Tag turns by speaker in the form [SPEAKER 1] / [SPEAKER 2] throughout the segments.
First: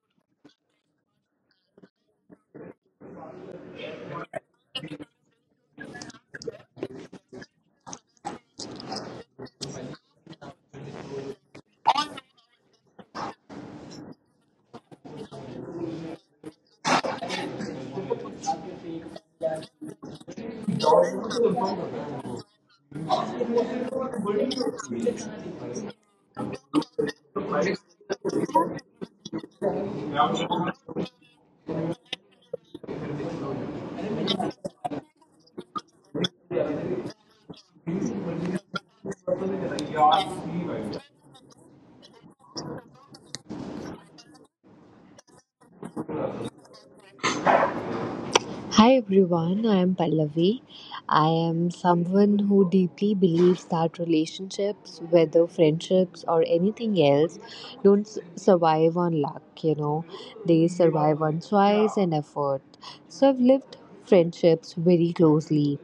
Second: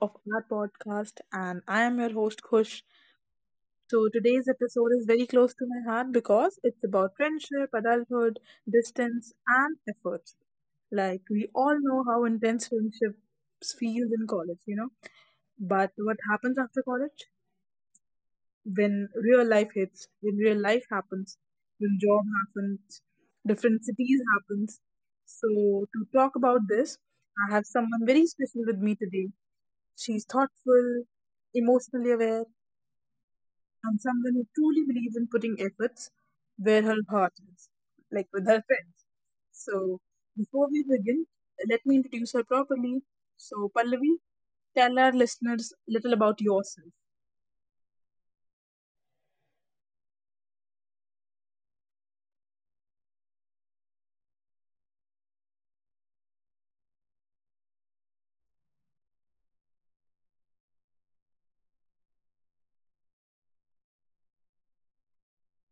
[SPEAKER 1] of our podcast, and I am your host Kush. So today's episode is very close to my heart because it's about friendship, adulthood, distance, and efforts. Like we all know how intense friendships feels in college. But what happens after college? When real life hits, when real life happens, when job happens, different cities happens. So to talk about this, I have someone very special with me today. She's thoughtful, emotionally aware, and someone who truly believes in putting efforts where her heart is, like with her friends. So,
[SPEAKER 2] Hi
[SPEAKER 1] before we begin, let me introduce her properly. So, Pallavi, tell our listeners a little about yourself.
[SPEAKER 2] everyone, I am Pallavi. I am someone who deeply believes that relationships, whether friendships or anything else, don't survive on luck, they survive on choice and effort. So I've lived friendships very closely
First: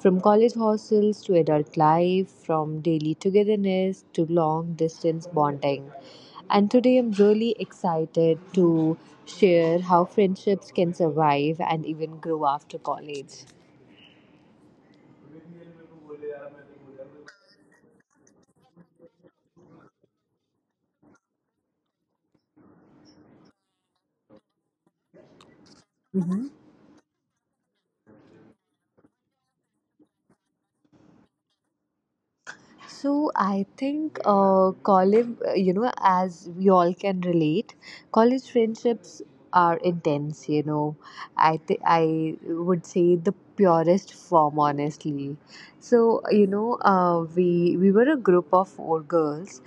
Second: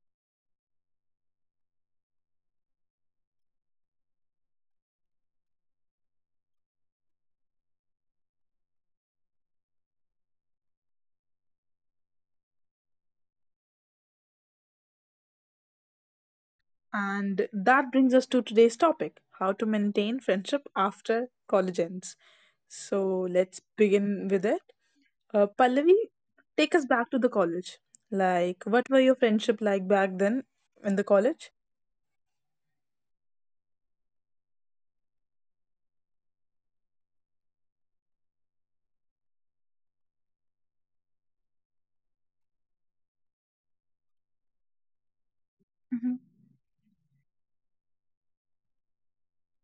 [SPEAKER 2] from college hostels to adult life, from daily togetherness to long distance bonding. And today I'm really excited to share how friendships can survive and even grow after college.
[SPEAKER 1] And that brings us to today's topic how to maintain friendship after college ends. So, let's begin with it. Pallavi,
[SPEAKER 2] hmm
[SPEAKER 1] take us back to the college. Like, what were your friendship like back then in the college?
[SPEAKER 2] So I think college, as we all can relate, college friendships are intense. I would say the purest form, honestly.
[SPEAKER 1] Mhm,
[SPEAKER 2] So you know, uh, we we were a group of four girls.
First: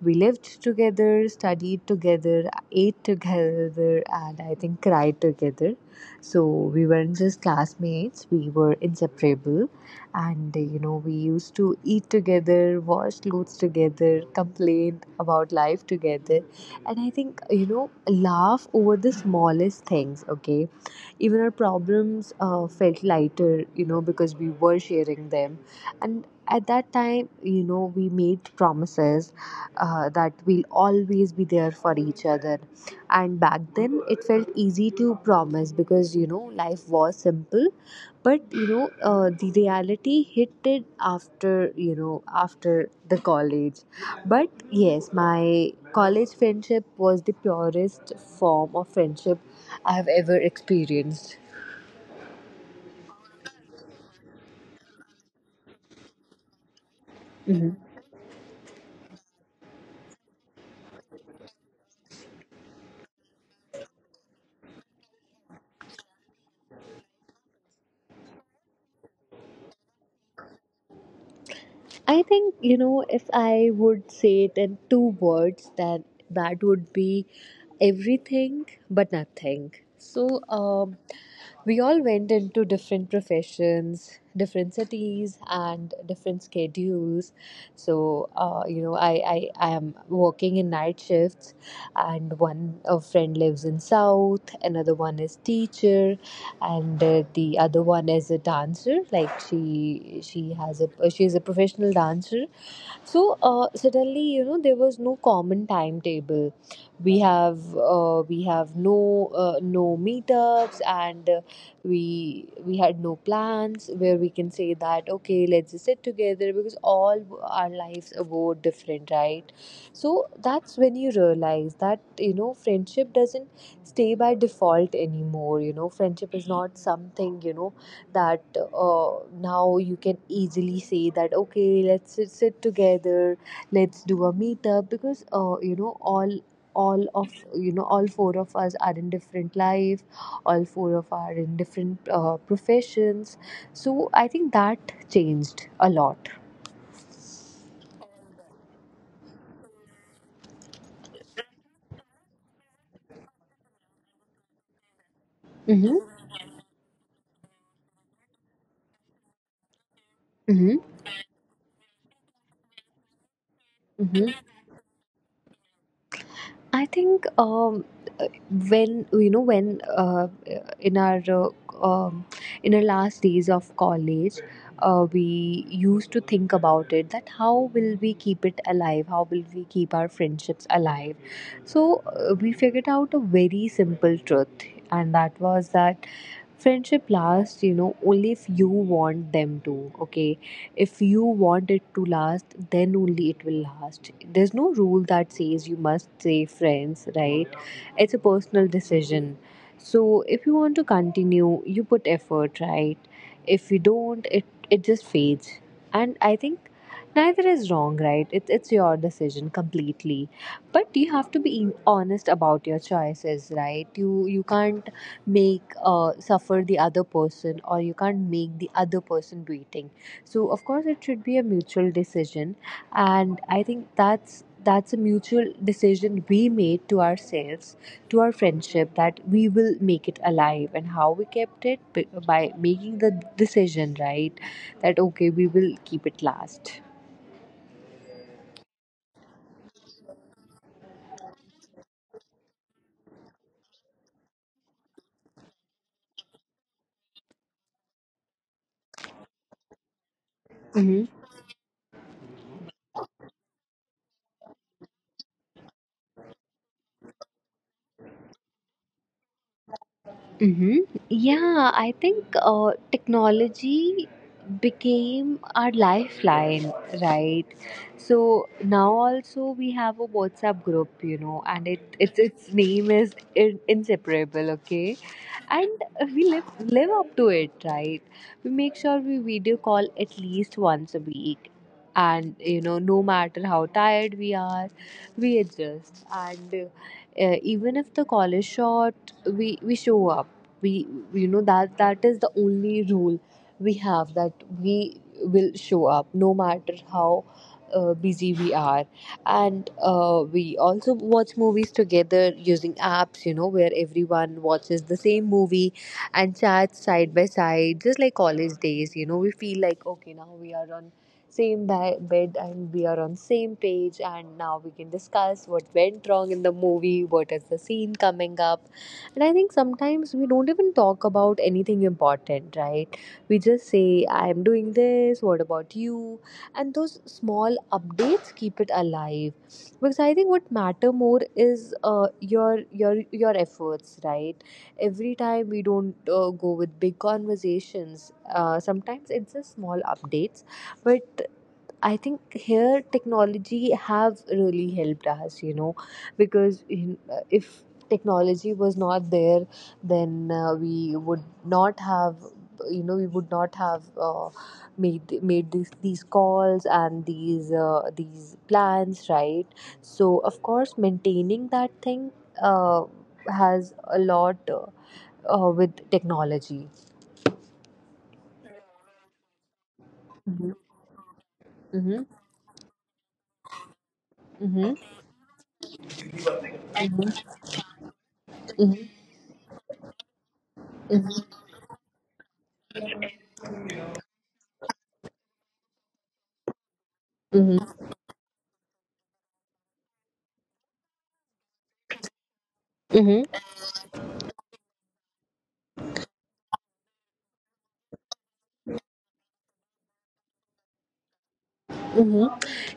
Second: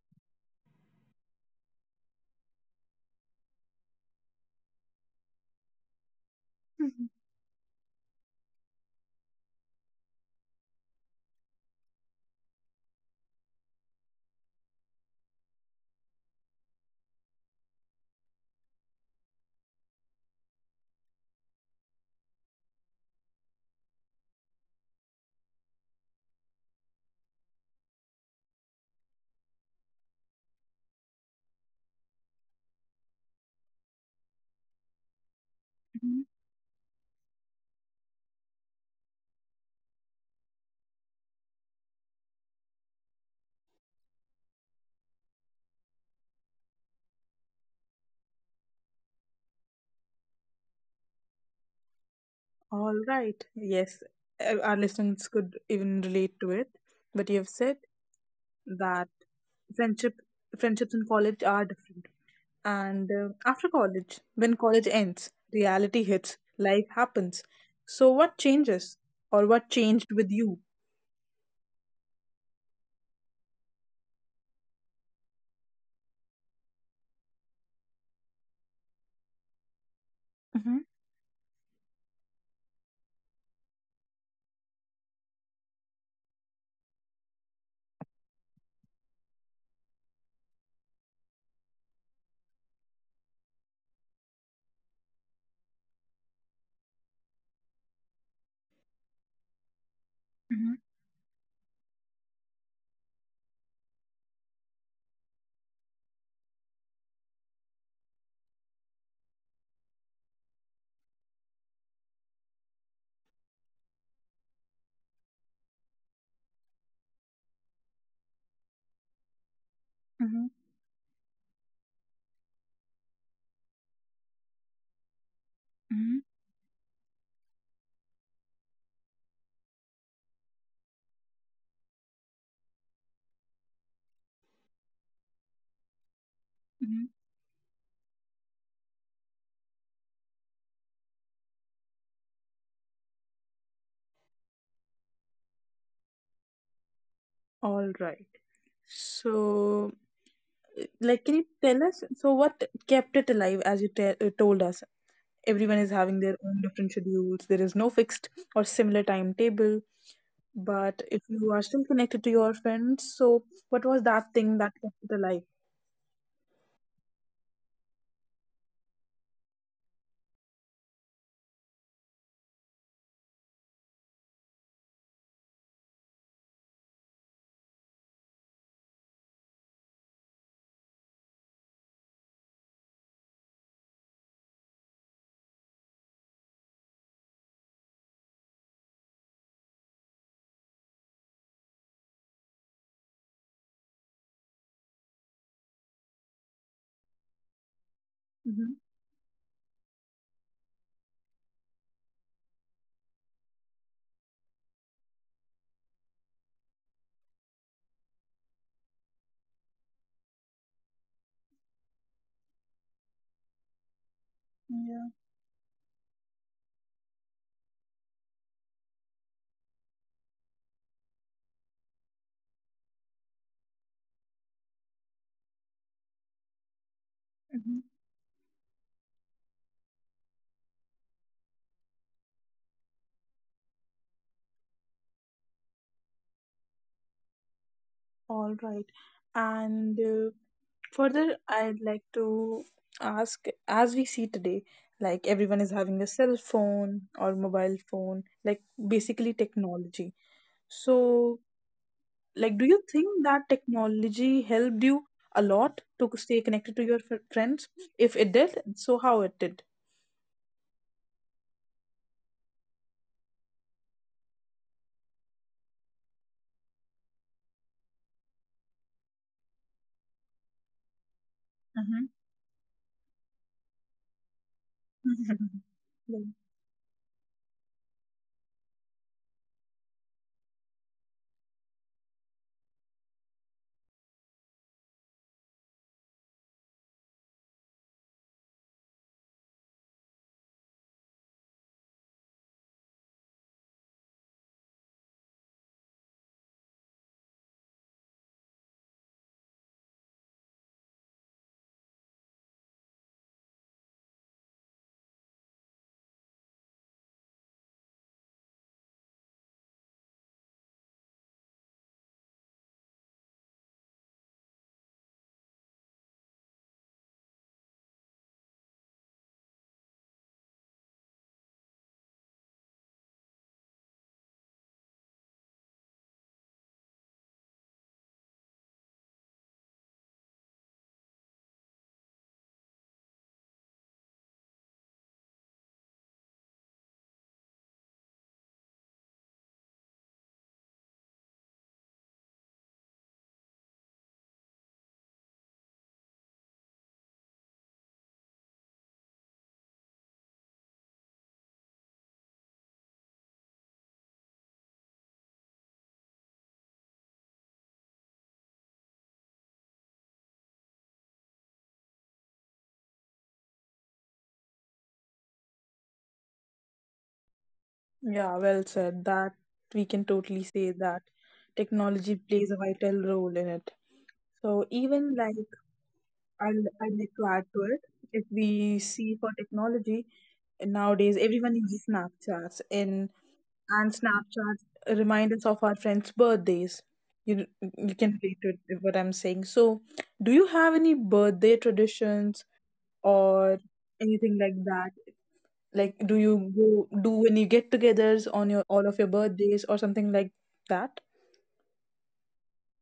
[SPEAKER 2] We lived together, studied together, ate together, and I think cried together. So we
[SPEAKER 1] mhm,
[SPEAKER 2] weren't just classmates, we were inseparable. And we used to eat together, wash clothes together, complain about life together. And I think, laugh over the smallest things, okay? Even our problems felt lighter, because we were sharing them. And at that time, we made promises that we'll always be there for each other. And back then, it felt easy to promise because,
[SPEAKER 1] mhm.
[SPEAKER 2] you know, life was simple, but the reality hit it after you know after the college. But yes, my college friendship was the purest form of friendship I have ever experienced.
[SPEAKER 1] All right. Yes, our listeners could even relate to it. But you have said
[SPEAKER 2] hmm
[SPEAKER 1] that friendship friendships in college are different. And after college, when college ends, reality hits, life happens. So what changes or what changed with you?
[SPEAKER 2] I think, if I would say it in two words, then that would be everything but nothing. So,
[SPEAKER 1] Mhm,
[SPEAKER 2] um, We all went into different professions, different cities, and different schedules. So, I am working in night shifts, and one a friend lives in South, another one is teacher, and the other one is a dancer. Like she she
[SPEAKER 1] mhm,
[SPEAKER 2] has a she's a professional dancer, so suddenly, there was no common timetable. We have no no meetups, and we had no plans where we can say that, okay, let's just sit together, because all our lives were different, right? So
[SPEAKER 1] mhm,
[SPEAKER 2] that's when you realize that friendship doesn't stay by default anymore.
[SPEAKER 1] mhm,
[SPEAKER 2] Friendship is not something that now you can easily say that, okay, let's sit together, let's do a meetup, because
[SPEAKER 1] mhm.
[SPEAKER 2] all of you know all four of us are in different life, all four of are in different professions. So I think that changed a lot.
[SPEAKER 1] All right. So, like, can you tell us? So, what kept it alive, as you told us? Everyone is
[SPEAKER 2] Mm-hmm.
[SPEAKER 1] having their own different schedules. There is no fixed or similar timetable.
[SPEAKER 2] Mm-hmm.
[SPEAKER 1] But if you are still connected to your friends, so what was that
[SPEAKER 2] Mm-hmm.
[SPEAKER 1] thing that kept it alive?
[SPEAKER 2] I think when you know when in our uh, um, in our last days of college, we used to think about it, that how will we keep it alive, how will we keep our friendships alive. So we figured out a very simple truth, and that was that friendship lasts, only if you want them to, okay? If you want it to last, then only it will last. There's no rule that says you must stay friends, right? It's a personal
[SPEAKER 1] Mm-hmm.
[SPEAKER 2] decision. So if you want to continue, you put effort, right? If you don't, it just fades. And I think neither is wrong, right? It's your decision completely. But you have to be honest about your choices, right? You can't make suffer the other person, or you can't make the other person waiting. So of course it should be a mutual decision. And I think that's a mutual decision we made to
[SPEAKER 1] Yeah.
[SPEAKER 2] ourselves, to our friendship, that we will make it alive. And how we kept it, by making the decision, right? That, okay, we will keep it last.
[SPEAKER 1] All right. And further, I'd like to ask as we see today, like everyone is having a cell phone or mobile phone, like basically technology.
[SPEAKER 2] Mhm.
[SPEAKER 1] So, like, do you think that technology helped you a lot to stay connected to your friends? If it did, so how it did?
[SPEAKER 2] hmm Yeah, I think technology became our lifeline, right? So now also we have a WhatsApp group, and it
[SPEAKER 1] Mhm.
[SPEAKER 2] its name is inseparable. Okay, and
[SPEAKER 1] Yeah,
[SPEAKER 2] we live up to it, right? We make sure we video call at least once a week, and no matter how tired we are, we adjust. And even if the call is short, we show up. We you know That is the only rule we have, that we will show up no matter how busy we are. And we also watch movies together using apps, where everyone watches the same movie and chats side by side, just like college days. We feel like, okay, now we are on same bed, and we are on same page, and now we can discuss what went wrong in the movie, what is the scene coming up. And I think sometimes we don't even talk about anything important, right? We just say, I'm doing this, what about you? And those small updates keep it alive, because I think what matter more is your efforts, right? Every time we don't go with big conversations, sometimes it's just small updates. But I think here technology have really helped us, because if technology was not there, then we would not have, you know, we would not have made these calls and these plans, right? So of course, maintaining that thing uh, has a lot with technology.
[SPEAKER 1] Yeah, well said. That we can totally say that
[SPEAKER 2] Mm-hmm.
[SPEAKER 1] technology plays a vital role in it. So
[SPEAKER 2] Mm-hmm.
[SPEAKER 1] even like I'd like to
[SPEAKER 2] Mm-hmm.
[SPEAKER 1] add to it, if we see for technology nowadays, everyone uses Snapchats, and Snapchat remind us of our friends' birthdays. You
[SPEAKER 2] Mm-hmm.
[SPEAKER 1] you can relate to it, what I'm saying. So, do you have any birthday traditions
[SPEAKER 2] Mm-hmm.
[SPEAKER 1] or anything like that? Like, do you go do when you get-togethers on your all of your birthdays or something like that?
[SPEAKER 2] hmm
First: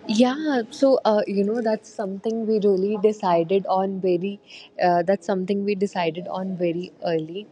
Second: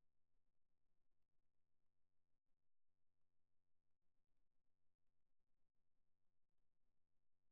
[SPEAKER 2] Yeah, so that's something we really decided on very. That's something we decided on very early.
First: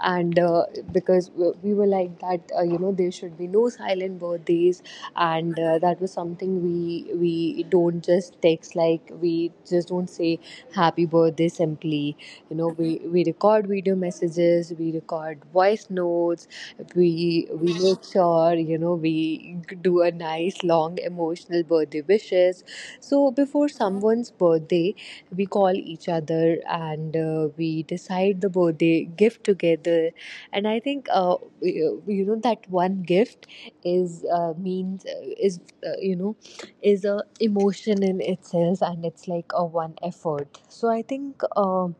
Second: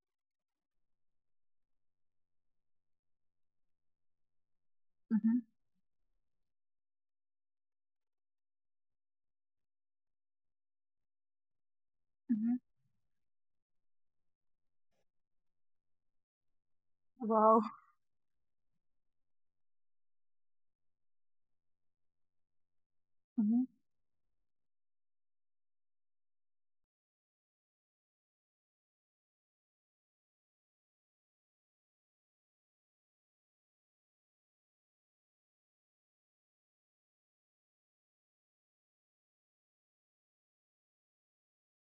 [SPEAKER 2] And because we were like that, there should be no silent birthdays.
[SPEAKER 1] Mm-hmm.
[SPEAKER 2] And that was something we don't just text, like we just don't say happy birthday simply.
[SPEAKER 1] Mm-hmm.
[SPEAKER 2] We record video messages, we record voice notes. we
[SPEAKER 1] Wow.
[SPEAKER 2] we make sure, we do a nice long emotional birthday wishes. So
[SPEAKER 1] Mm-hmm.
[SPEAKER 2] before someone's birthday, we call each other, and we decide the birthday gift together. And I think that one gift is means is you know is a emotion in itself, and it's like a one effort. So I think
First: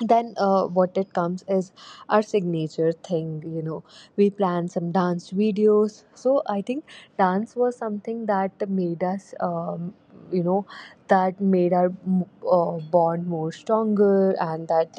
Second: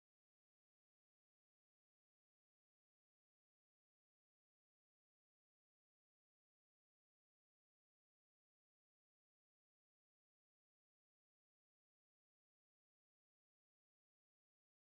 [SPEAKER 2] then what it comes is our signature thing. We plan some dance videos. So I think dance was something that made us, you know that made our bond more stronger, and that,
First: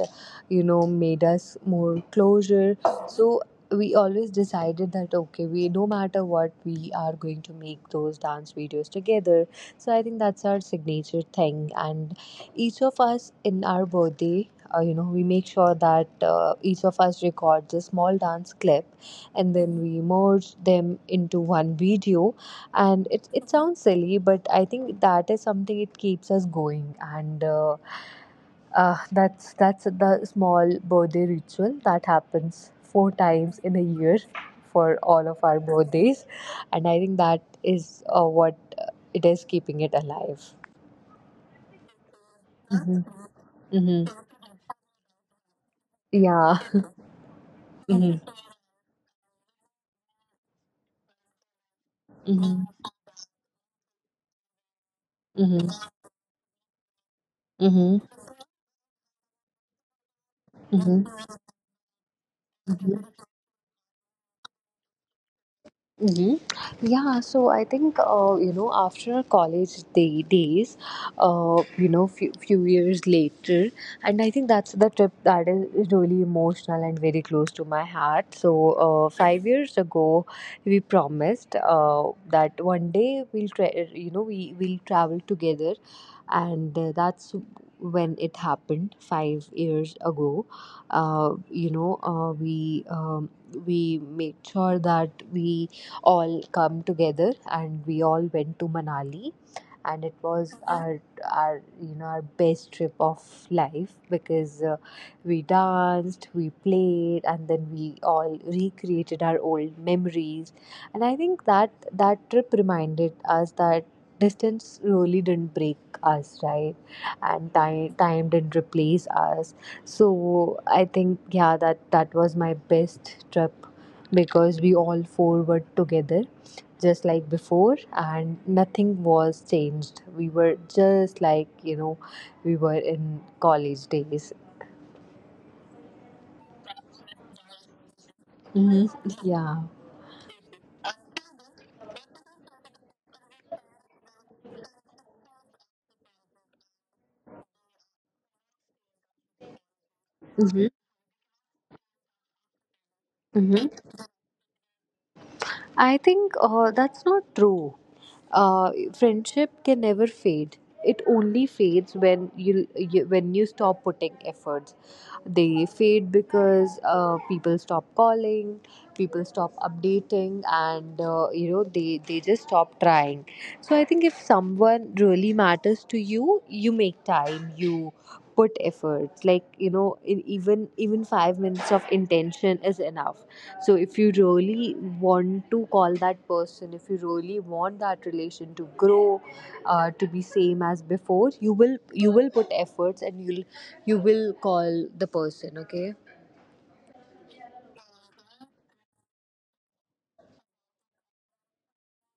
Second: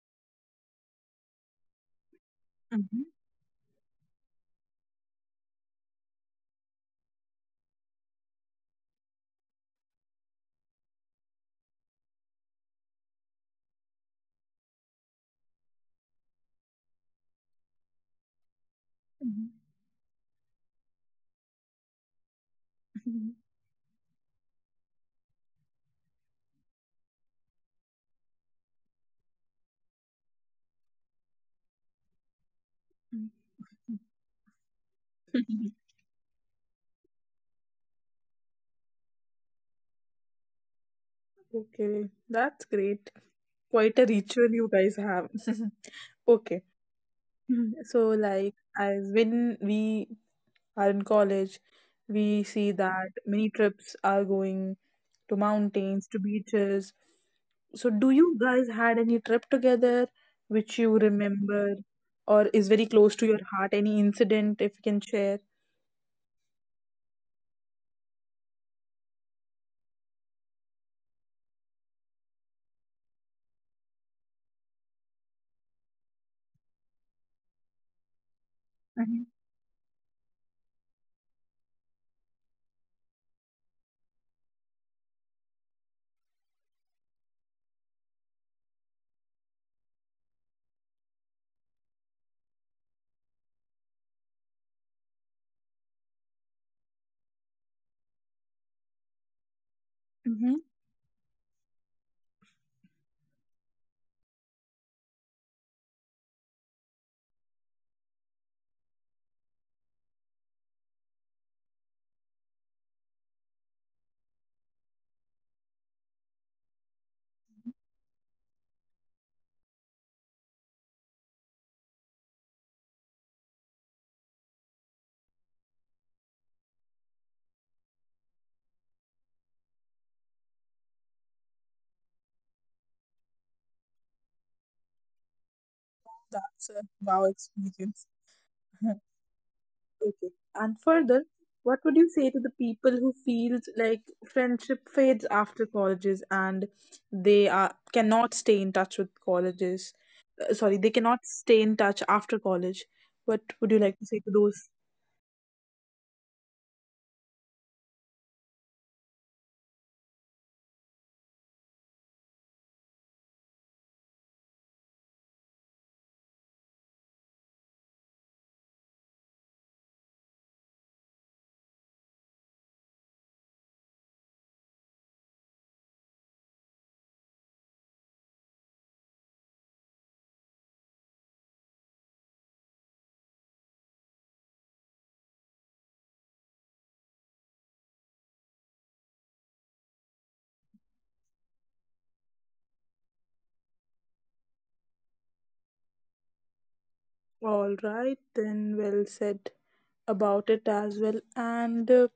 [SPEAKER 2] made us more closer.
[SPEAKER 1] Mm-hmm.
[SPEAKER 2] So we always decided that, okay, we no matter what, we are going to make those dance videos together. So I think that's our signature thing. And each of us in our birthday, we make sure that each of us records a small dance clip, and then we merge them into one video. And it,
[SPEAKER 1] Mm-hmm.
[SPEAKER 2] it sounds silly, but I think that is something, it keeps us going. And that's the small birthday ritual that happens four times in a year, for all of our birthdays. And I think that is what, it is keeping it alive.
[SPEAKER 1] Okay, that's
[SPEAKER 2] Hmm.
[SPEAKER 1] great. Quite
[SPEAKER 2] Hmm.
[SPEAKER 1] a ritual you guys have.
[SPEAKER 2] Yeah.
[SPEAKER 1] Okay, Mhm. so
[SPEAKER 2] Hmm.
[SPEAKER 1] like as when we are in college, we
[SPEAKER 2] Hmm.
[SPEAKER 1] see that many trips are going to
[SPEAKER 2] Hmm.
[SPEAKER 1] mountains, to beaches. So
[SPEAKER 2] Hmm.
[SPEAKER 1] do you guys had any trip together which you
[SPEAKER 2] Mhm,
[SPEAKER 1] remember or is very close to
[SPEAKER 2] mhm,
[SPEAKER 1] your heart? Any incident if you can share?
[SPEAKER 2] mhm. Yeah, so I think after college days, few years later, and I think that's the trip that is really emotional and very close to my heart. So
[SPEAKER 1] Mm-hmm.
[SPEAKER 2] 5 years ago, we promised that one day we'll we will travel together. And that's when it happened, 5 years ago. uh, you know uh, we um, we made sure that we all come together, and we all went to Manali. And it
[SPEAKER 1] Mm-hmm.
[SPEAKER 2] was our best trip of life, because we danced, we played, and then we all recreated our old memories. And I think that that trip reminded us that distance really didn't break us, right? And time didn't replace us. So I think, yeah, that that was my best trip, because we all four were together, just like before, and nothing was changed. We were just like, we were in college days.
[SPEAKER 1] That's a wow experience.
[SPEAKER 2] Hmm. Yeah.
[SPEAKER 1] Okay. And further, what would you say to the people who feels like friendship fades after colleges and they are cannot stay in touch with colleges? Sorry, they cannot stay in touch after college. What would you
[SPEAKER 2] Mm-hmm.
[SPEAKER 1] like to say to those?
[SPEAKER 2] I think that's not true. Friendship can never fade. It only fades when you stop putting efforts. They fade because people stop calling, people stop updating, and they just stop trying. So I think if someone really matters to you, you make time. You put efforts. Even 5 minutes of intention is enough. So, if you really want to call that person, if you really want that relation to grow, to be same as before, you will put efforts, and you will call the person. Okay.
[SPEAKER 1] All right, then well said about it as well. And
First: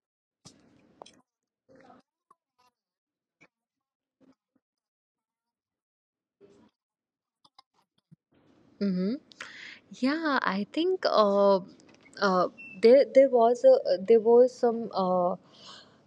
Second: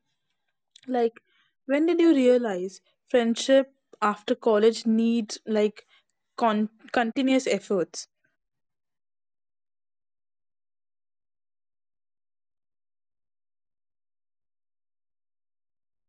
[SPEAKER 1] like, when did you realize friendship after college needs like continuous efforts?
[SPEAKER 2] Mm-hmm. Yeah, I think uh, there there was a, there was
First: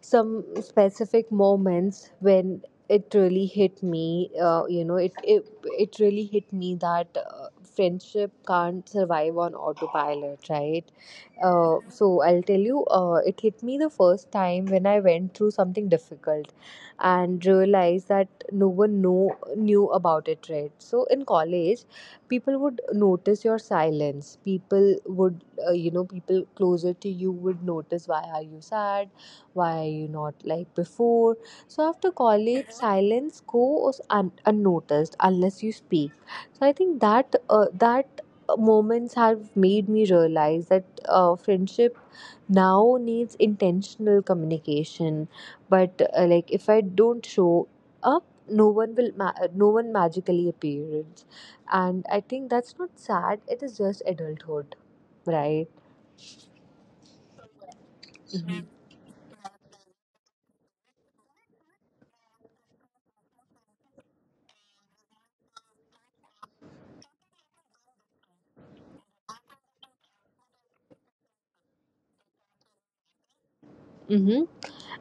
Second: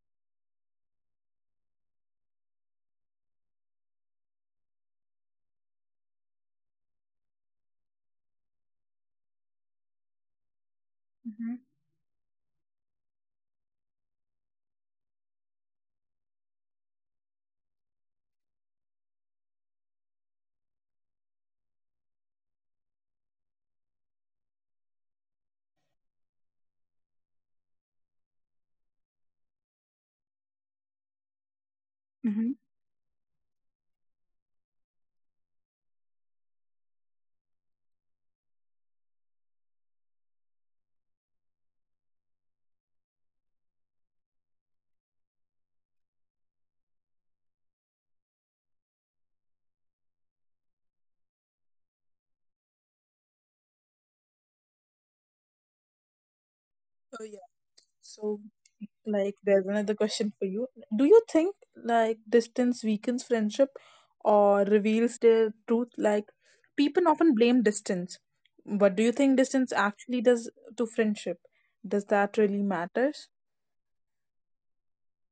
[SPEAKER 2] some specific moments when it really hit me. It really hit me that friendship can't survive on autopilot, right?
[SPEAKER 1] Mm-hmm.
[SPEAKER 2] So I'll tell you, it hit me the first time when I went through something difficult and realized that no one know, knew about it, right? So in college, people would notice your silence. People would, people closer to you would notice why are you sad? Why are you not like before? So after
[SPEAKER 1] Mm-hmm.
[SPEAKER 2] college, silence goes unnoticed unless you speak. So I think that that moments have made me realize that friendship now needs intentional communication, but like if I don't show up, no one magically appears. And I think that's not sad, it is just adulthood, right?
[SPEAKER 1] So,
[SPEAKER 2] Mm-hmm.
[SPEAKER 1] like, there's another question for you. Do you think like distance weakens friendship or reveals their truth? Like, people often blame distance, but do you think distance actually does to friendship? Does that really matters?
[SPEAKER 2] Mm-hmm.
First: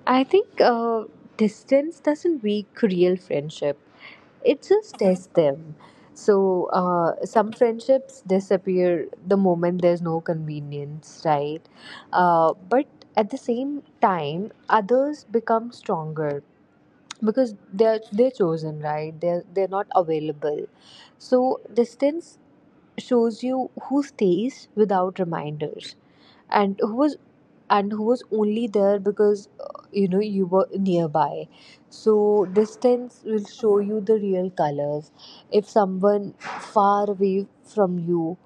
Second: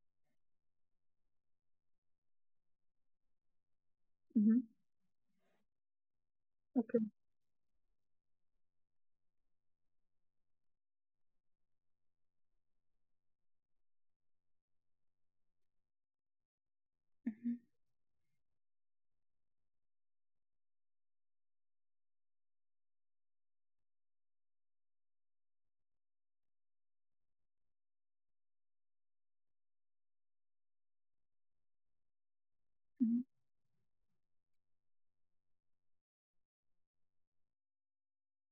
[SPEAKER 2] I think distance doesn't weak real friendship,
[SPEAKER 1] Mm-hmm.
[SPEAKER 2] it just tests them. So
[SPEAKER 1] Okay.
[SPEAKER 2] some friendships disappear the moment there's no convenience, right? But at the same time others become stronger
[SPEAKER 1] Mhm.
[SPEAKER 2] because they're chosen, right? They're not available. So distance shows you who stays without reminders, and who was, and who was only there because you were nearby. So
[SPEAKER 1] Mhm.
[SPEAKER 2] distance will show you the real colors. If someone far away from you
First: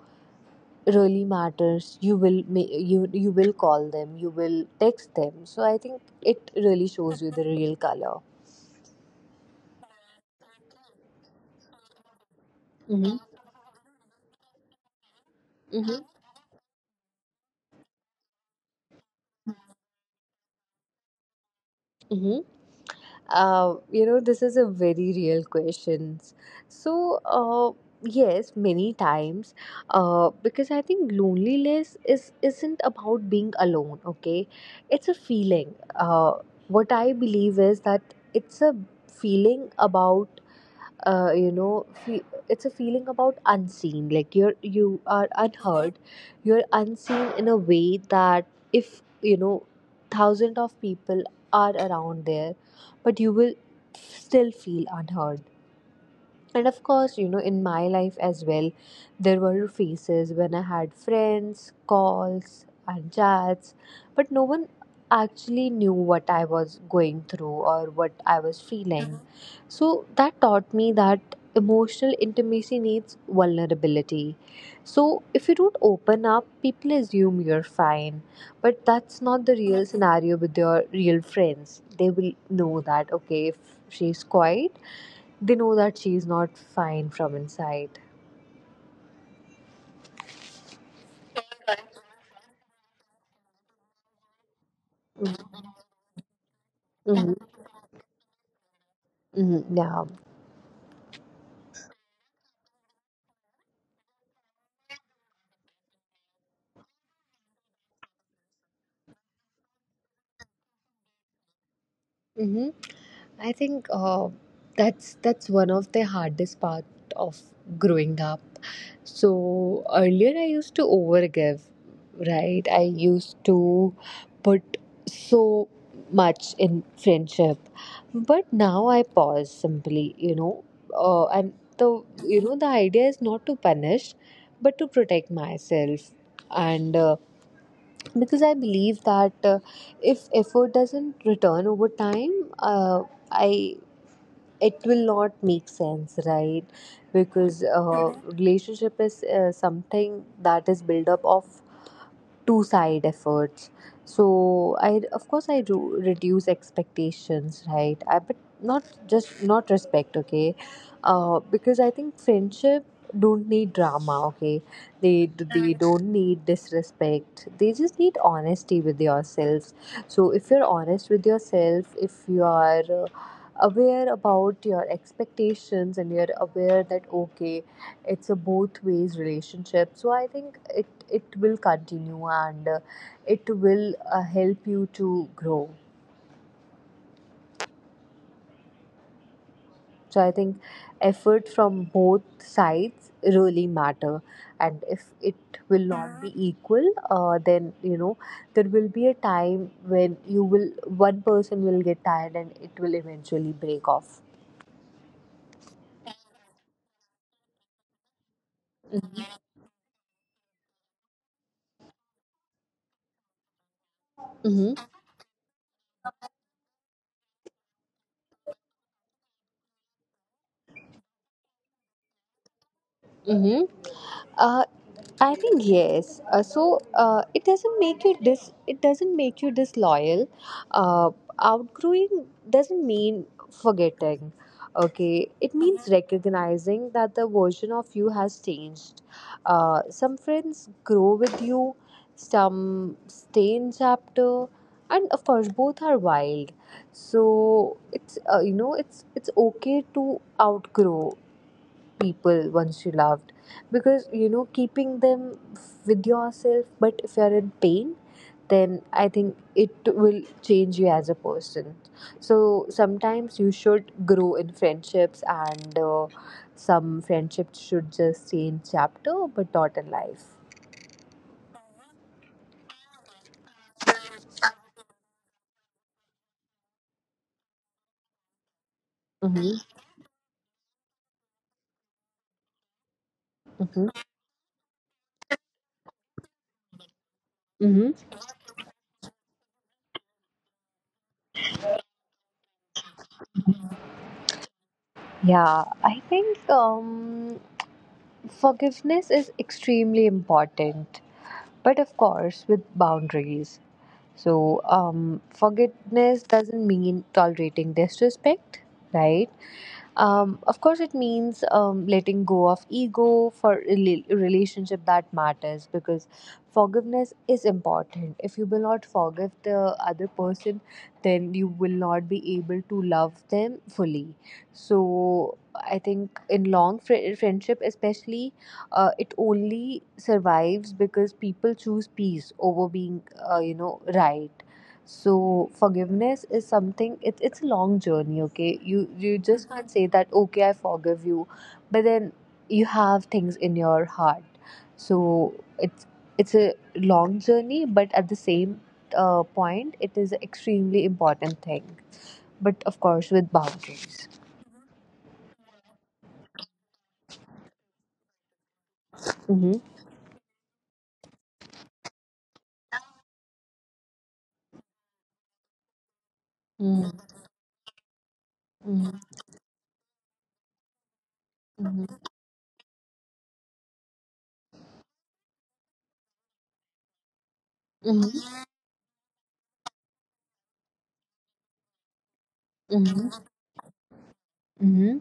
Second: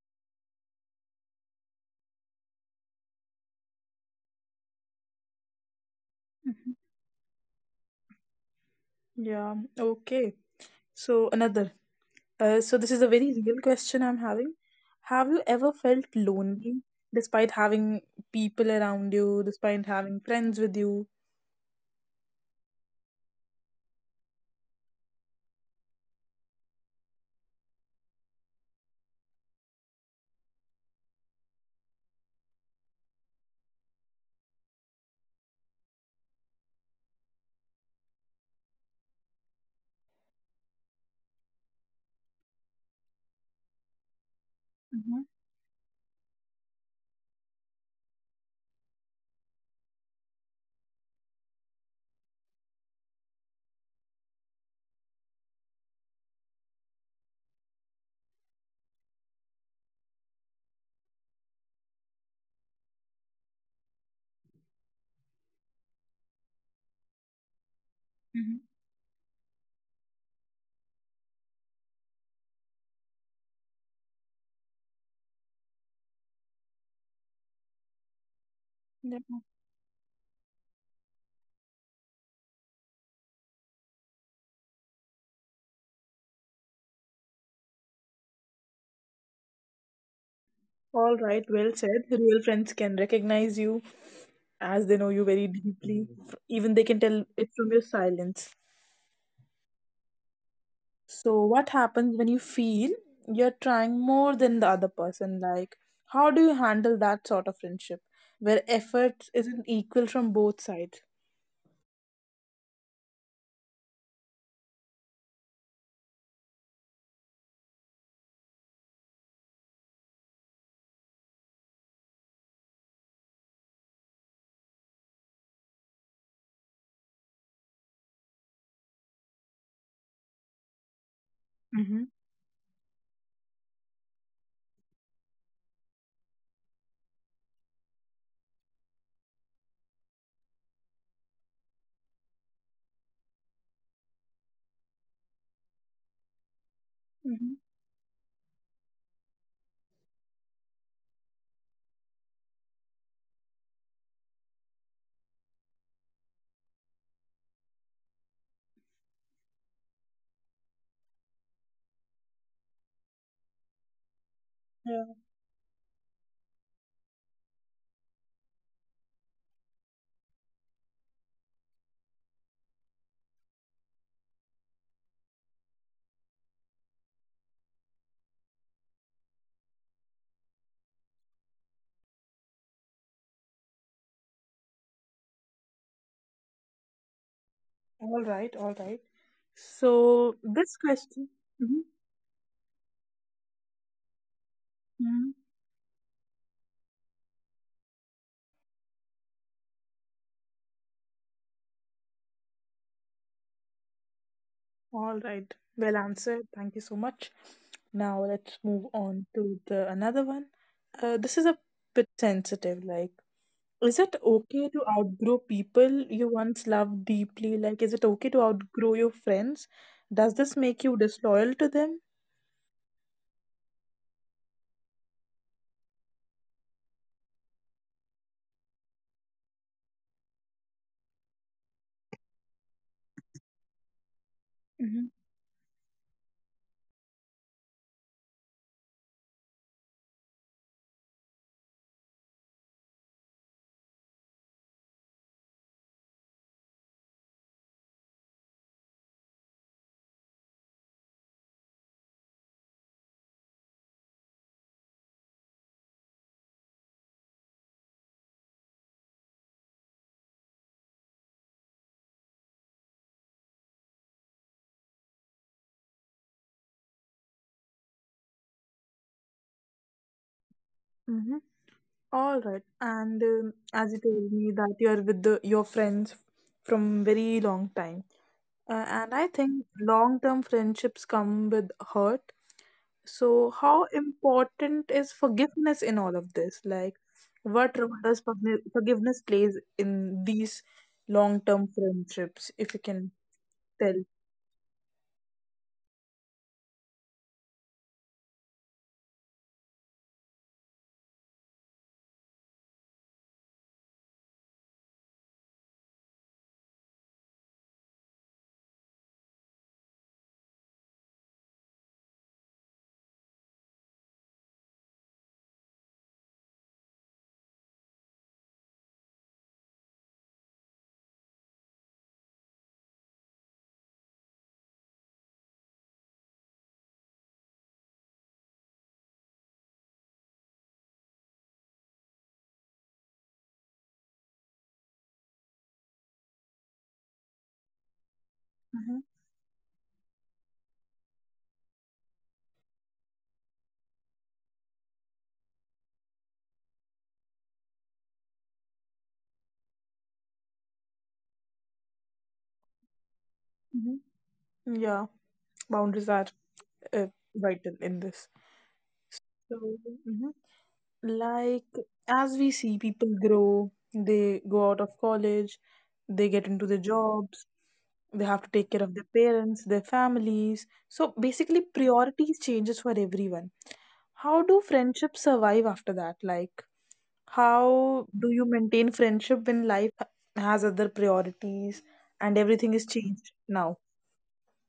[SPEAKER 2] really matters, you you will call them, you will text them. So I think it
[SPEAKER 1] Mhm.
[SPEAKER 2] really shows you the real color.
[SPEAKER 1] Yeah. Okay. So another. So this is a
[SPEAKER 2] Mm-hmm.
[SPEAKER 1] very real question I'm having. Have you ever
[SPEAKER 2] Mm-hmm.
[SPEAKER 1] felt lonely despite having people around you, despite having friends with you?
[SPEAKER 2] This is a very real question. So, uh, yes, many times, because I think loneliness is isn't about being alone. Okay, it's a feeling. What I believe is that it's a feeling about uh, you know fe- it's a feeling about unseen, like you are
[SPEAKER 1] Mhm,
[SPEAKER 2] unheard, you're unseen in a way that if you know thousands of people are around there, but you will still feel unheard. And of course, you know, in my life as well, there were phases when I had friends, calls, and chats, but no one actually knew what I was going through or what I was
[SPEAKER 1] mhm.
[SPEAKER 2] feeling. Mhm. So that taught me that emotional intimacy needs vulnerability. So if you don't open up, people assume you're fine, but that's
[SPEAKER 1] Definitely.
[SPEAKER 2] not the real scenario with your real friends. They will know that, okay, if she's quiet, they know that she's not fine from inside.
[SPEAKER 1] All right, well said. Real friends can recognize you as they know you
[SPEAKER 2] Mhm.
[SPEAKER 1] very deeply. Even they can tell
[SPEAKER 2] Mhm.
[SPEAKER 1] it from your silence.
[SPEAKER 2] Yeah.
[SPEAKER 1] So, what happens when you feel you're trying more than the other person? Like, how do you handle that sort of friendship where effort isn't equal from both sides?
[SPEAKER 2] Hmm. I think that's one of the hardest part of growing up. So earlier I used to overgive, right? I used to put so much in friendship, but now I pause simply, you know, and the, you
[SPEAKER 1] Mhm,
[SPEAKER 2] know, the idea is not to punish, but to protect myself. And. Because I believe that if effort doesn't return over time, uh, I it will not make sense, right? Because
[SPEAKER 1] mhm.
[SPEAKER 2] relationship is something that is built up of two side efforts. So I, of course I do reduce expectations, right? I, but not just not respect, okay. Because I think friendship don't need drama, okay. they
[SPEAKER 1] Yeah,
[SPEAKER 2] they don't need disrespect, they just need honesty with yourselves. So if you're honest with yourself, if you are aware about your expectations and you're aware that okay, it's a both ways relationship, so I think it it will continue, and it will help you to grow.
[SPEAKER 1] all right, all right.
[SPEAKER 2] So I think
[SPEAKER 1] So, this
[SPEAKER 2] effort from
[SPEAKER 1] question.
[SPEAKER 2] both sides really matter, and if it will
[SPEAKER 1] Mhm.
[SPEAKER 2] not be equal, then you know there will be a time when you will one person will get tired and it will eventually break off.
[SPEAKER 1] All right. Well answered. Thank you so much. Now let's move on to the another one. This is a bit sensitive. Like, is it
[SPEAKER 2] Mm-hmm.
[SPEAKER 1] okay to outgrow people you once loved deeply? Like, is it okay to outgrow your friends? Does this make you disloyal to them?
[SPEAKER 2] Mm-hmm. I think yes. It doesn't make you dis. It doesn't make you disloyal. Uh, Outgrowing doesn't mean forgetting. Okay, it
[SPEAKER 1] Mm-hmm.
[SPEAKER 2] means recognizing that the version of you has changed. Some friends grow with you, some stay in chapter, and of course both are wild. So it's it's okay to outgrow people once you loved, because you know keeping them with yourself but if you're in pain, then I think it will change you as a person. So sometimes you should grow in friendships, and some friendships should just change chapter but not in life.
[SPEAKER 1] Mm-hmm. All right. And as you told me that you are with your friends from very long time. And I
[SPEAKER 2] Mm-hmm.
[SPEAKER 1] think long term friendships come with hurt. So,
[SPEAKER 2] Mm-hmm.
[SPEAKER 1] how important is forgiveness in all of this? Like,
[SPEAKER 2] Mm-hmm.
[SPEAKER 1] what role does forgiveness plays in these long term friendships? If you can tell.
[SPEAKER 2] Yeah, I think forgiveness is extremely important, but of course, with boundaries. So, forgiveness doesn't mean tolerating disrespect, right? Of course, it means letting go of ego for a relationship that matters, because forgiveness is important. If you will not forgive the other person, then you will not be able to love them fully. So, I think in long friendship, especially, it only survives because people choose peace over being, right. So forgiveness is something, it's a long journey, okay? You
[SPEAKER 1] Hmm
[SPEAKER 2] just can't say that, okay, I forgive you, but then you have things in your heart. So it's a long journey, but at the same point, it is an extremely important thing. But of course, with boundaries.
[SPEAKER 1] hmm Yeah, boundaries are uh, vital in this.
[SPEAKER 2] Mm-hmm.
[SPEAKER 1] So, mhm. like as we see people grow, they go out of college, they get into the
[SPEAKER 2] Mm-hmm.
[SPEAKER 1] jobs, they have to take care of their parents, their families. So basically
[SPEAKER 2] Mm-hmm.
[SPEAKER 1] priorities changes for everyone. How do friendships survive after that? Like
[SPEAKER 2] Mm-hmm.
[SPEAKER 1] how do you maintain friendship when life has other priorities and everything
[SPEAKER 2] Mm-hmm.
[SPEAKER 1] is changed now?
[SPEAKER 2] Mm-hmm.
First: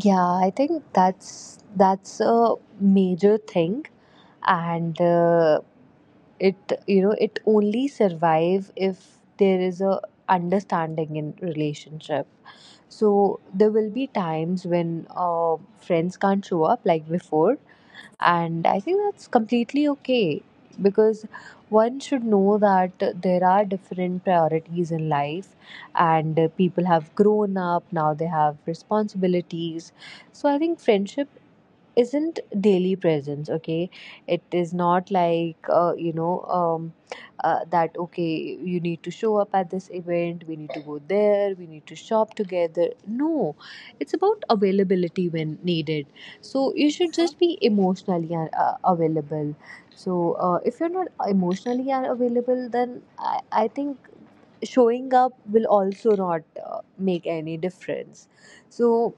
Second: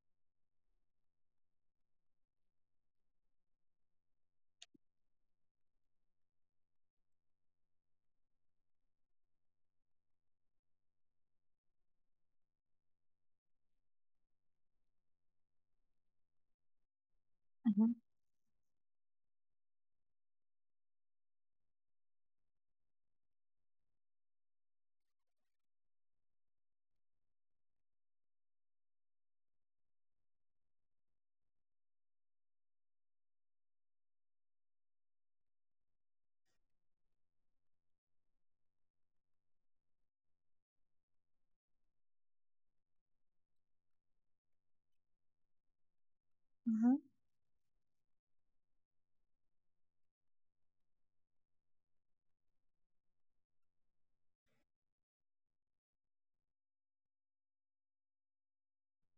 [SPEAKER 2] Yeah, I think that's a major thing, and it you know it only survive if there is a understanding in relationship. So there will be times when friends can't show up like before,
[SPEAKER 1] Mm-hmm.
[SPEAKER 2] and I think that's completely okay, because one should know that there are different priorities in life, and people have grown up now, they have responsibilities. So I think friendship isn't daily presence, okay. It is not like that okay, you need to show up at this event, we need to go there, we need to shop together. No, it's about availability when needed. So you
[SPEAKER 1] Mm-hmm.
[SPEAKER 2] should just be emotionally available. So if you're not emotionally available, I think showing up will also not make any difference. So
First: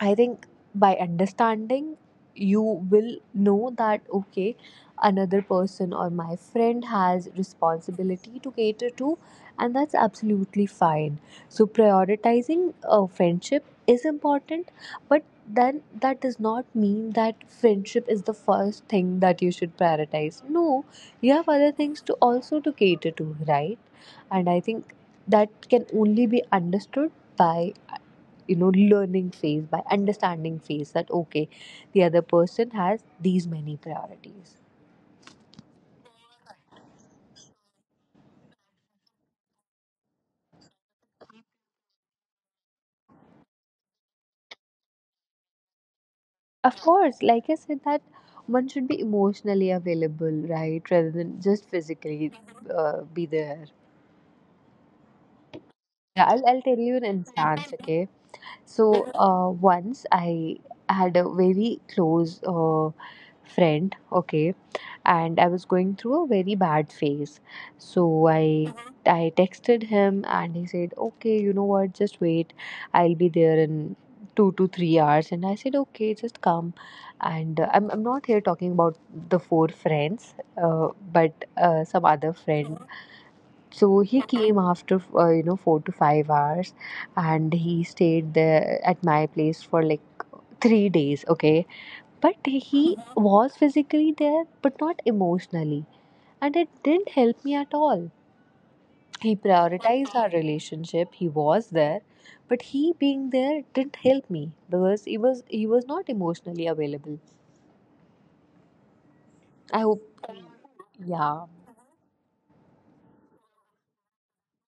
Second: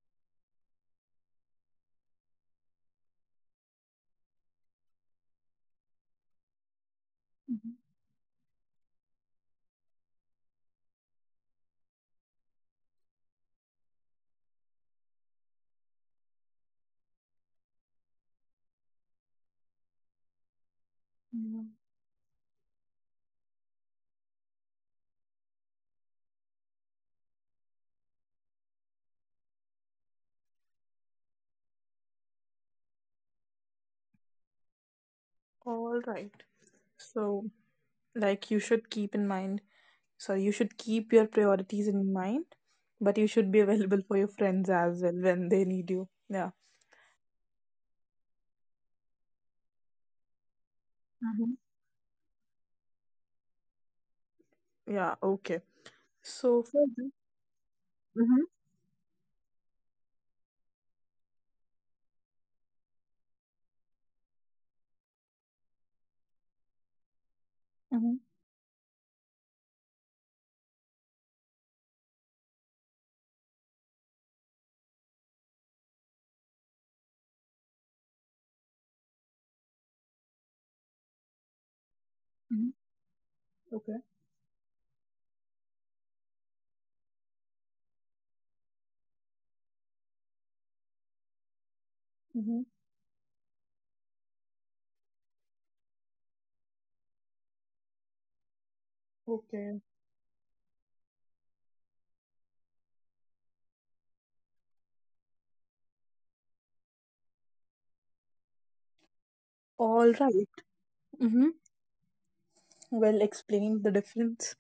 [SPEAKER 2] I think by understanding, you will know that okay, another person or my friend has responsibility to cater to, and that's absolutely fine. So, prioritizing a friendship is important, but then that does not mean that friendship is the first thing that you should prioritize. No, you have
[SPEAKER 1] Mm-hmm.
[SPEAKER 2] other things to also to cater to, right? And I think that can only be understood by you know learning phase, by understanding phase, that okay, the other person has these many priorities.
[SPEAKER 1] right. So like you should keep in mind sorry you should keep your priorities in mind but you should be available for your friends as well when they need you yeah
[SPEAKER 2] Of course, like I said that one should be emotionally available, right, rather than
[SPEAKER 1] Mm-hmm.
[SPEAKER 2] just physically be there.
[SPEAKER 1] yeah okay
[SPEAKER 2] Yeah, I'll
[SPEAKER 1] so
[SPEAKER 2] tell
[SPEAKER 1] for
[SPEAKER 2] you an
[SPEAKER 1] this
[SPEAKER 2] instance, okay.
[SPEAKER 1] mm-hmm,
[SPEAKER 2] So once I had a very close friend, okay, and I was going through a very bad phase.
[SPEAKER 1] mm-hmm,
[SPEAKER 2] So I Mhm. I texted him and he said, "Okay, you know what? Just wait. I'll be there in 2 to 3 hours." And I said, "Okay, just come." And I'm not here talking about the four friends, uh, but some other friend.
[SPEAKER 1] hmm
[SPEAKER 2] Mhm. So
[SPEAKER 1] okay
[SPEAKER 2] he came after 4 to 5 hours, and he stayed there at my place for like 3 days, okay? But
[SPEAKER 1] mm-hmm,
[SPEAKER 2] he Mhm. was physically there but not emotionally, and it didn't help me at all. He
[SPEAKER 1] okay
[SPEAKER 2] prioritized our relationship. He was there, but he being there didn't help me because he was not emotionally available. I hope,
[SPEAKER 1] all right
[SPEAKER 2] yeah.
[SPEAKER 1] mm-hmm. well explain the difference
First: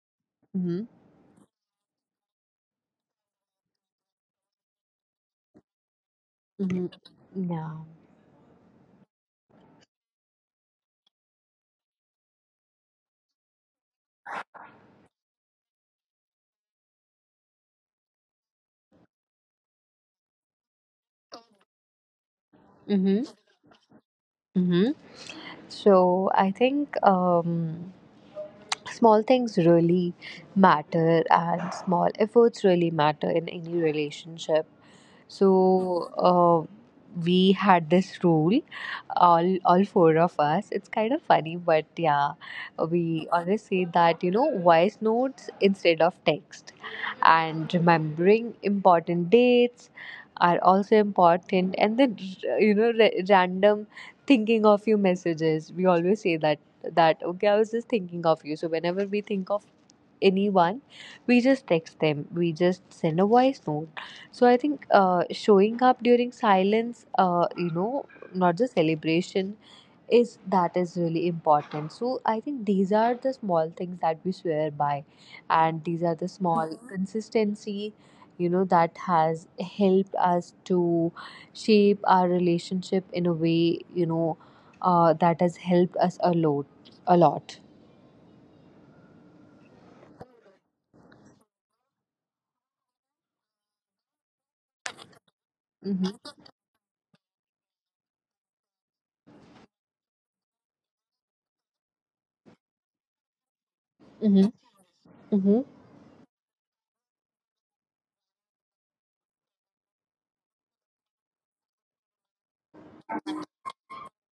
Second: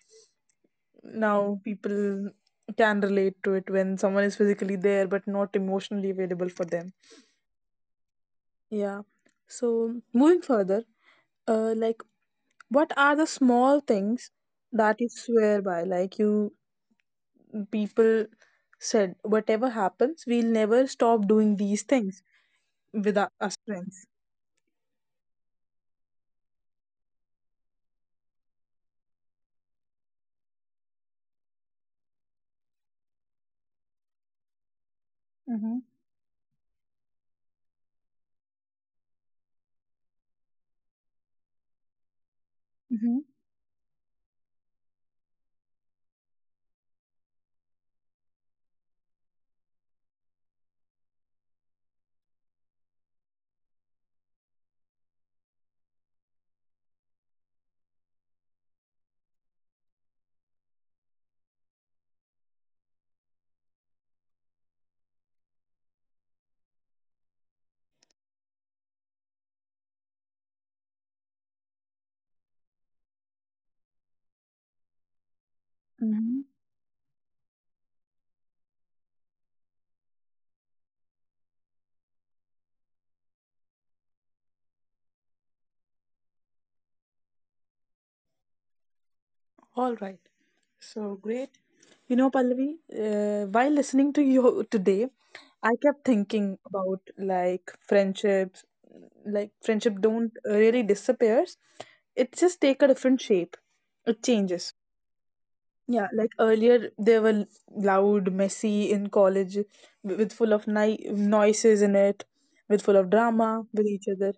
[SPEAKER 2] Mm-hmm.
[SPEAKER 1] now people can relate to it when someone is physically there but not emotionally available for
[SPEAKER 2] Mm-hmm.
[SPEAKER 1] them
[SPEAKER 2] Yeah.
[SPEAKER 1] yeah so moving further like what are the small things that you swear by like you people said whatever happens we'll never stop doing these things with
[SPEAKER 2] Mm-hmm.
[SPEAKER 1] us friends
[SPEAKER 2] Mm-hmm. So I think small things really matter, and small efforts really matter in any relationship. So
[SPEAKER 1] Mm-hmm.
[SPEAKER 2] we had this rule, all four of us. It's kind of funny, but yeah,
[SPEAKER 1] Mm-hmm.
[SPEAKER 2] we always say that you know voice notes instead of text, and remembering important dates are also important. And then you know random thinking of you messages. We always say that okay, I was just thinking of you. So whenever we think of anyone, we just text them, we just send a voice note. So I think showing up during silence, not just celebration, is really important. So I think these are the small things that we swear by, and these are the
[SPEAKER 1] Mm-hmm.
[SPEAKER 2] small consistency, you know, that has helped us to shape our relationship in a way, you know, that has helped us a lot, a lot.
[SPEAKER 1] all right so great you know pallavi while listening to you today I kept
[SPEAKER 2] Mm-hmm.
[SPEAKER 1] thinking about like friendships like friendship don't really disappears it just take a different shape it
[SPEAKER 2] Mm-hmm.
[SPEAKER 1] changes
[SPEAKER 2] Mm-hmm.
[SPEAKER 1] Yeah, like earlier they were loud, messy in college, with full of noises in it, with full of drama with each other.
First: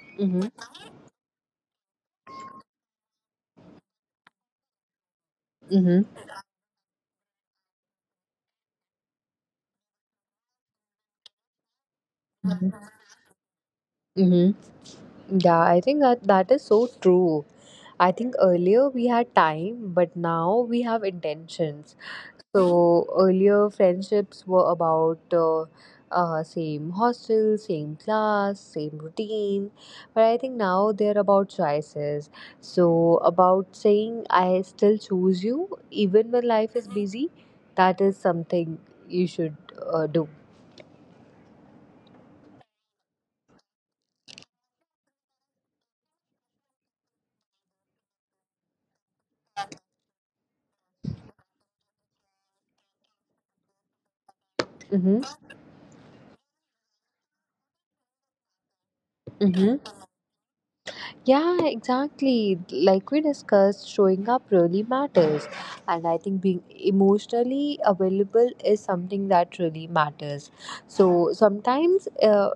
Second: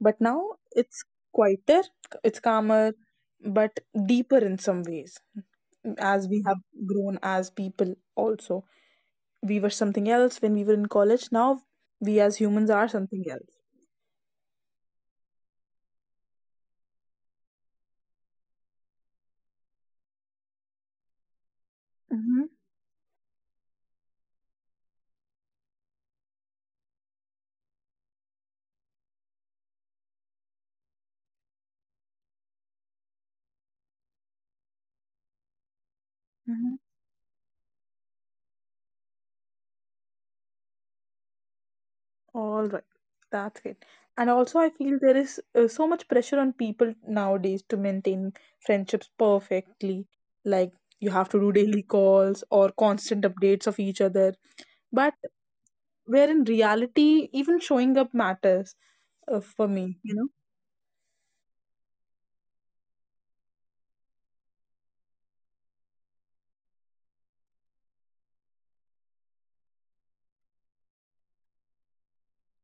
[SPEAKER 1] But
[SPEAKER 2] Mm-hmm.
[SPEAKER 1] now it's quieter, it's calmer, but deeper in some ways. As we have grown as people, also we were something else when we were in college. Now we as humans
[SPEAKER 2] Mm-hmm.
[SPEAKER 1] are something else.
[SPEAKER 2] Mm-hmm. Yeah, I think that that is so true. I think earlier we had time, but now we have intentions.
[SPEAKER 1] Mm-hmm.
[SPEAKER 2] So earlier friendships were about same hostel, same class, same routine. But I think now they're about choices. So about saying I still choose you even when life is busy, that is something you should do.
[SPEAKER 1] All right, that's great. And also, I feel there is so much pressure on people nowadays to maintain friendships perfectly. Like, you have to do daily calls or constant updates of each other. But
[SPEAKER 2] Mm-hmm.
[SPEAKER 1] where in reality, even showing up matters for
[SPEAKER 2] Mm-hmm.
[SPEAKER 1] me, you know?
[SPEAKER 2] Yeah, exactly. Like we discussed, showing up really matters. And I think being emotionally available is something that really matters. So sometimes, uh,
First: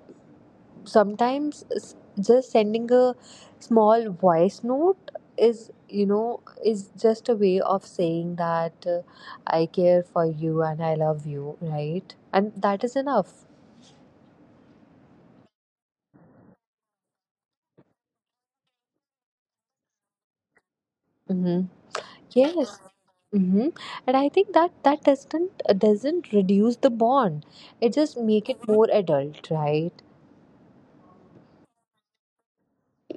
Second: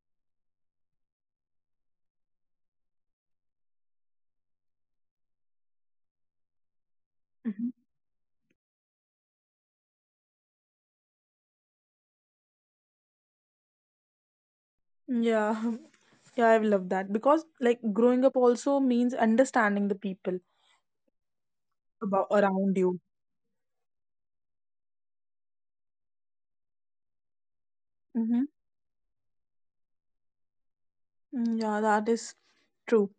[SPEAKER 2] sometimes s- just sending a small voice note is, you know, is just a way
[SPEAKER 1] Mhm.
[SPEAKER 2] of saying that I care for you and I love you, right? And that is enough.
[SPEAKER 1] Yeah, yeah, I love that because like growing up also means understanding the people
[SPEAKER 2] Mm-hmm.
[SPEAKER 1] about around
[SPEAKER 2] Yes.
[SPEAKER 1] you.
[SPEAKER 2] Hmm. And I think that doesn't reduce the bond. It just
[SPEAKER 1] Mm-hmm.
[SPEAKER 2] make it more adult, right?
[SPEAKER 1] Yeah, that is true.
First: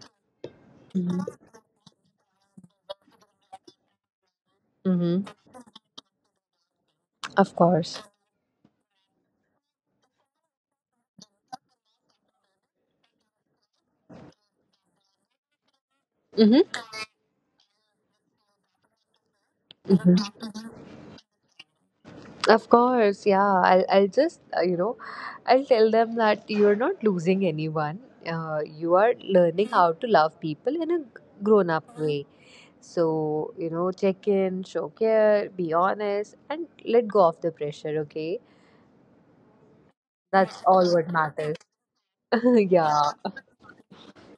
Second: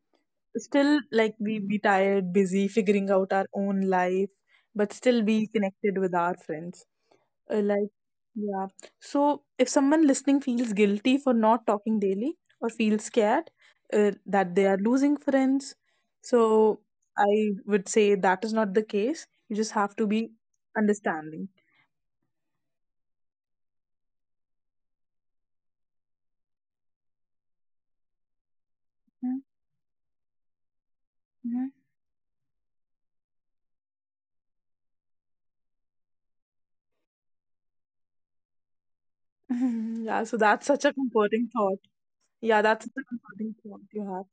[SPEAKER 1] Still like
[SPEAKER 2] Mm-hmm.
[SPEAKER 1] we be tired, busy, figuring out our own life, but still
[SPEAKER 2] Mm-hmm.
[SPEAKER 1] be connected with our friends.
[SPEAKER 2] Of
[SPEAKER 1] Like,
[SPEAKER 2] course.
[SPEAKER 1] yeah. So if someone listening feels guilty for not talking daily or feels scared that they are losing friends, so
[SPEAKER 2] Mm-hmm.
[SPEAKER 1] I would say that is not the case. You just have to
[SPEAKER 2] Hmm.
[SPEAKER 1] be understanding.
[SPEAKER 2] Of course. Yeah. I'll just I'll tell them that you're not losing anyone. You are
[SPEAKER 1] Mhm,
[SPEAKER 2] learning how to love people in a grown
[SPEAKER 1] mhm.
[SPEAKER 2] up way. So you know, check in, show care, be honest, and let go of the pressure. Okay,
[SPEAKER 1] yeah, so
[SPEAKER 2] that's
[SPEAKER 1] that's
[SPEAKER 2] all
[SPEAKER 1] such a
[SPEAKER 2] what
[SPEAKER 1] comforting
[SPEAKER 2] matters.
[SPEAKER 1] thought. Yeah, that's such a
[SPEAKER 2] Yeah.
[SPEAKER 1] comforting thought you have.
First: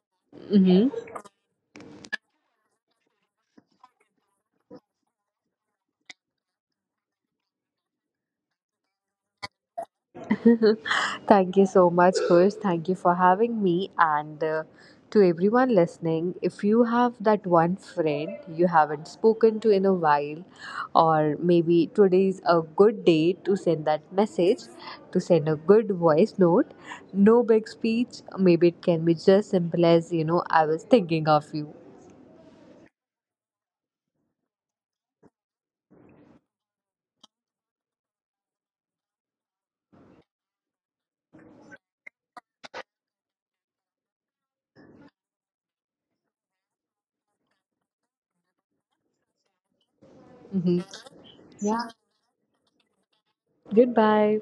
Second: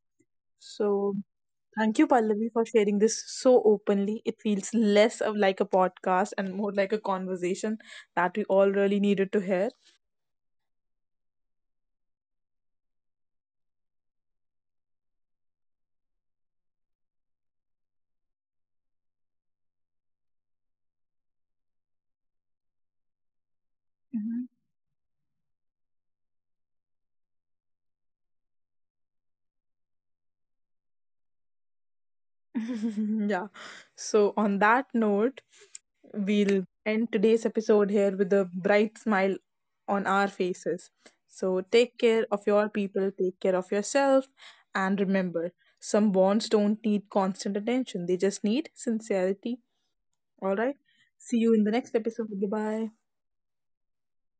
[SPEAKER 2] Mm-hmm.
[SPEAKER 1] So Thank you, Pallavi, for sharing this so openly. It feels less of like a podcast and more like a conversation that we all really needed to hear.
[SPEAKER 2] Thank you so much, Kush. Thank you for having me. And to everyone listening, if you have that one friend you haven't spoken to in a while, or maybe today's a good day to send that message, to send a good voice note, no big speech. Maybe it can be just simple as, you know, I was thinking of you.
[SPEAKER 1] Mhm. yeah. So, on that note, we'll end today's episode here with a bright smile on our faces. So, take care of your people, take care of yourself, and remember some bonds don't need constant attention, they just need sincerity. All right.
[SPEAKER 2] Hmm.
[SPEAKER 1] See you in the next episode. Bye bye.
[SPEAKER 2] Goodbye.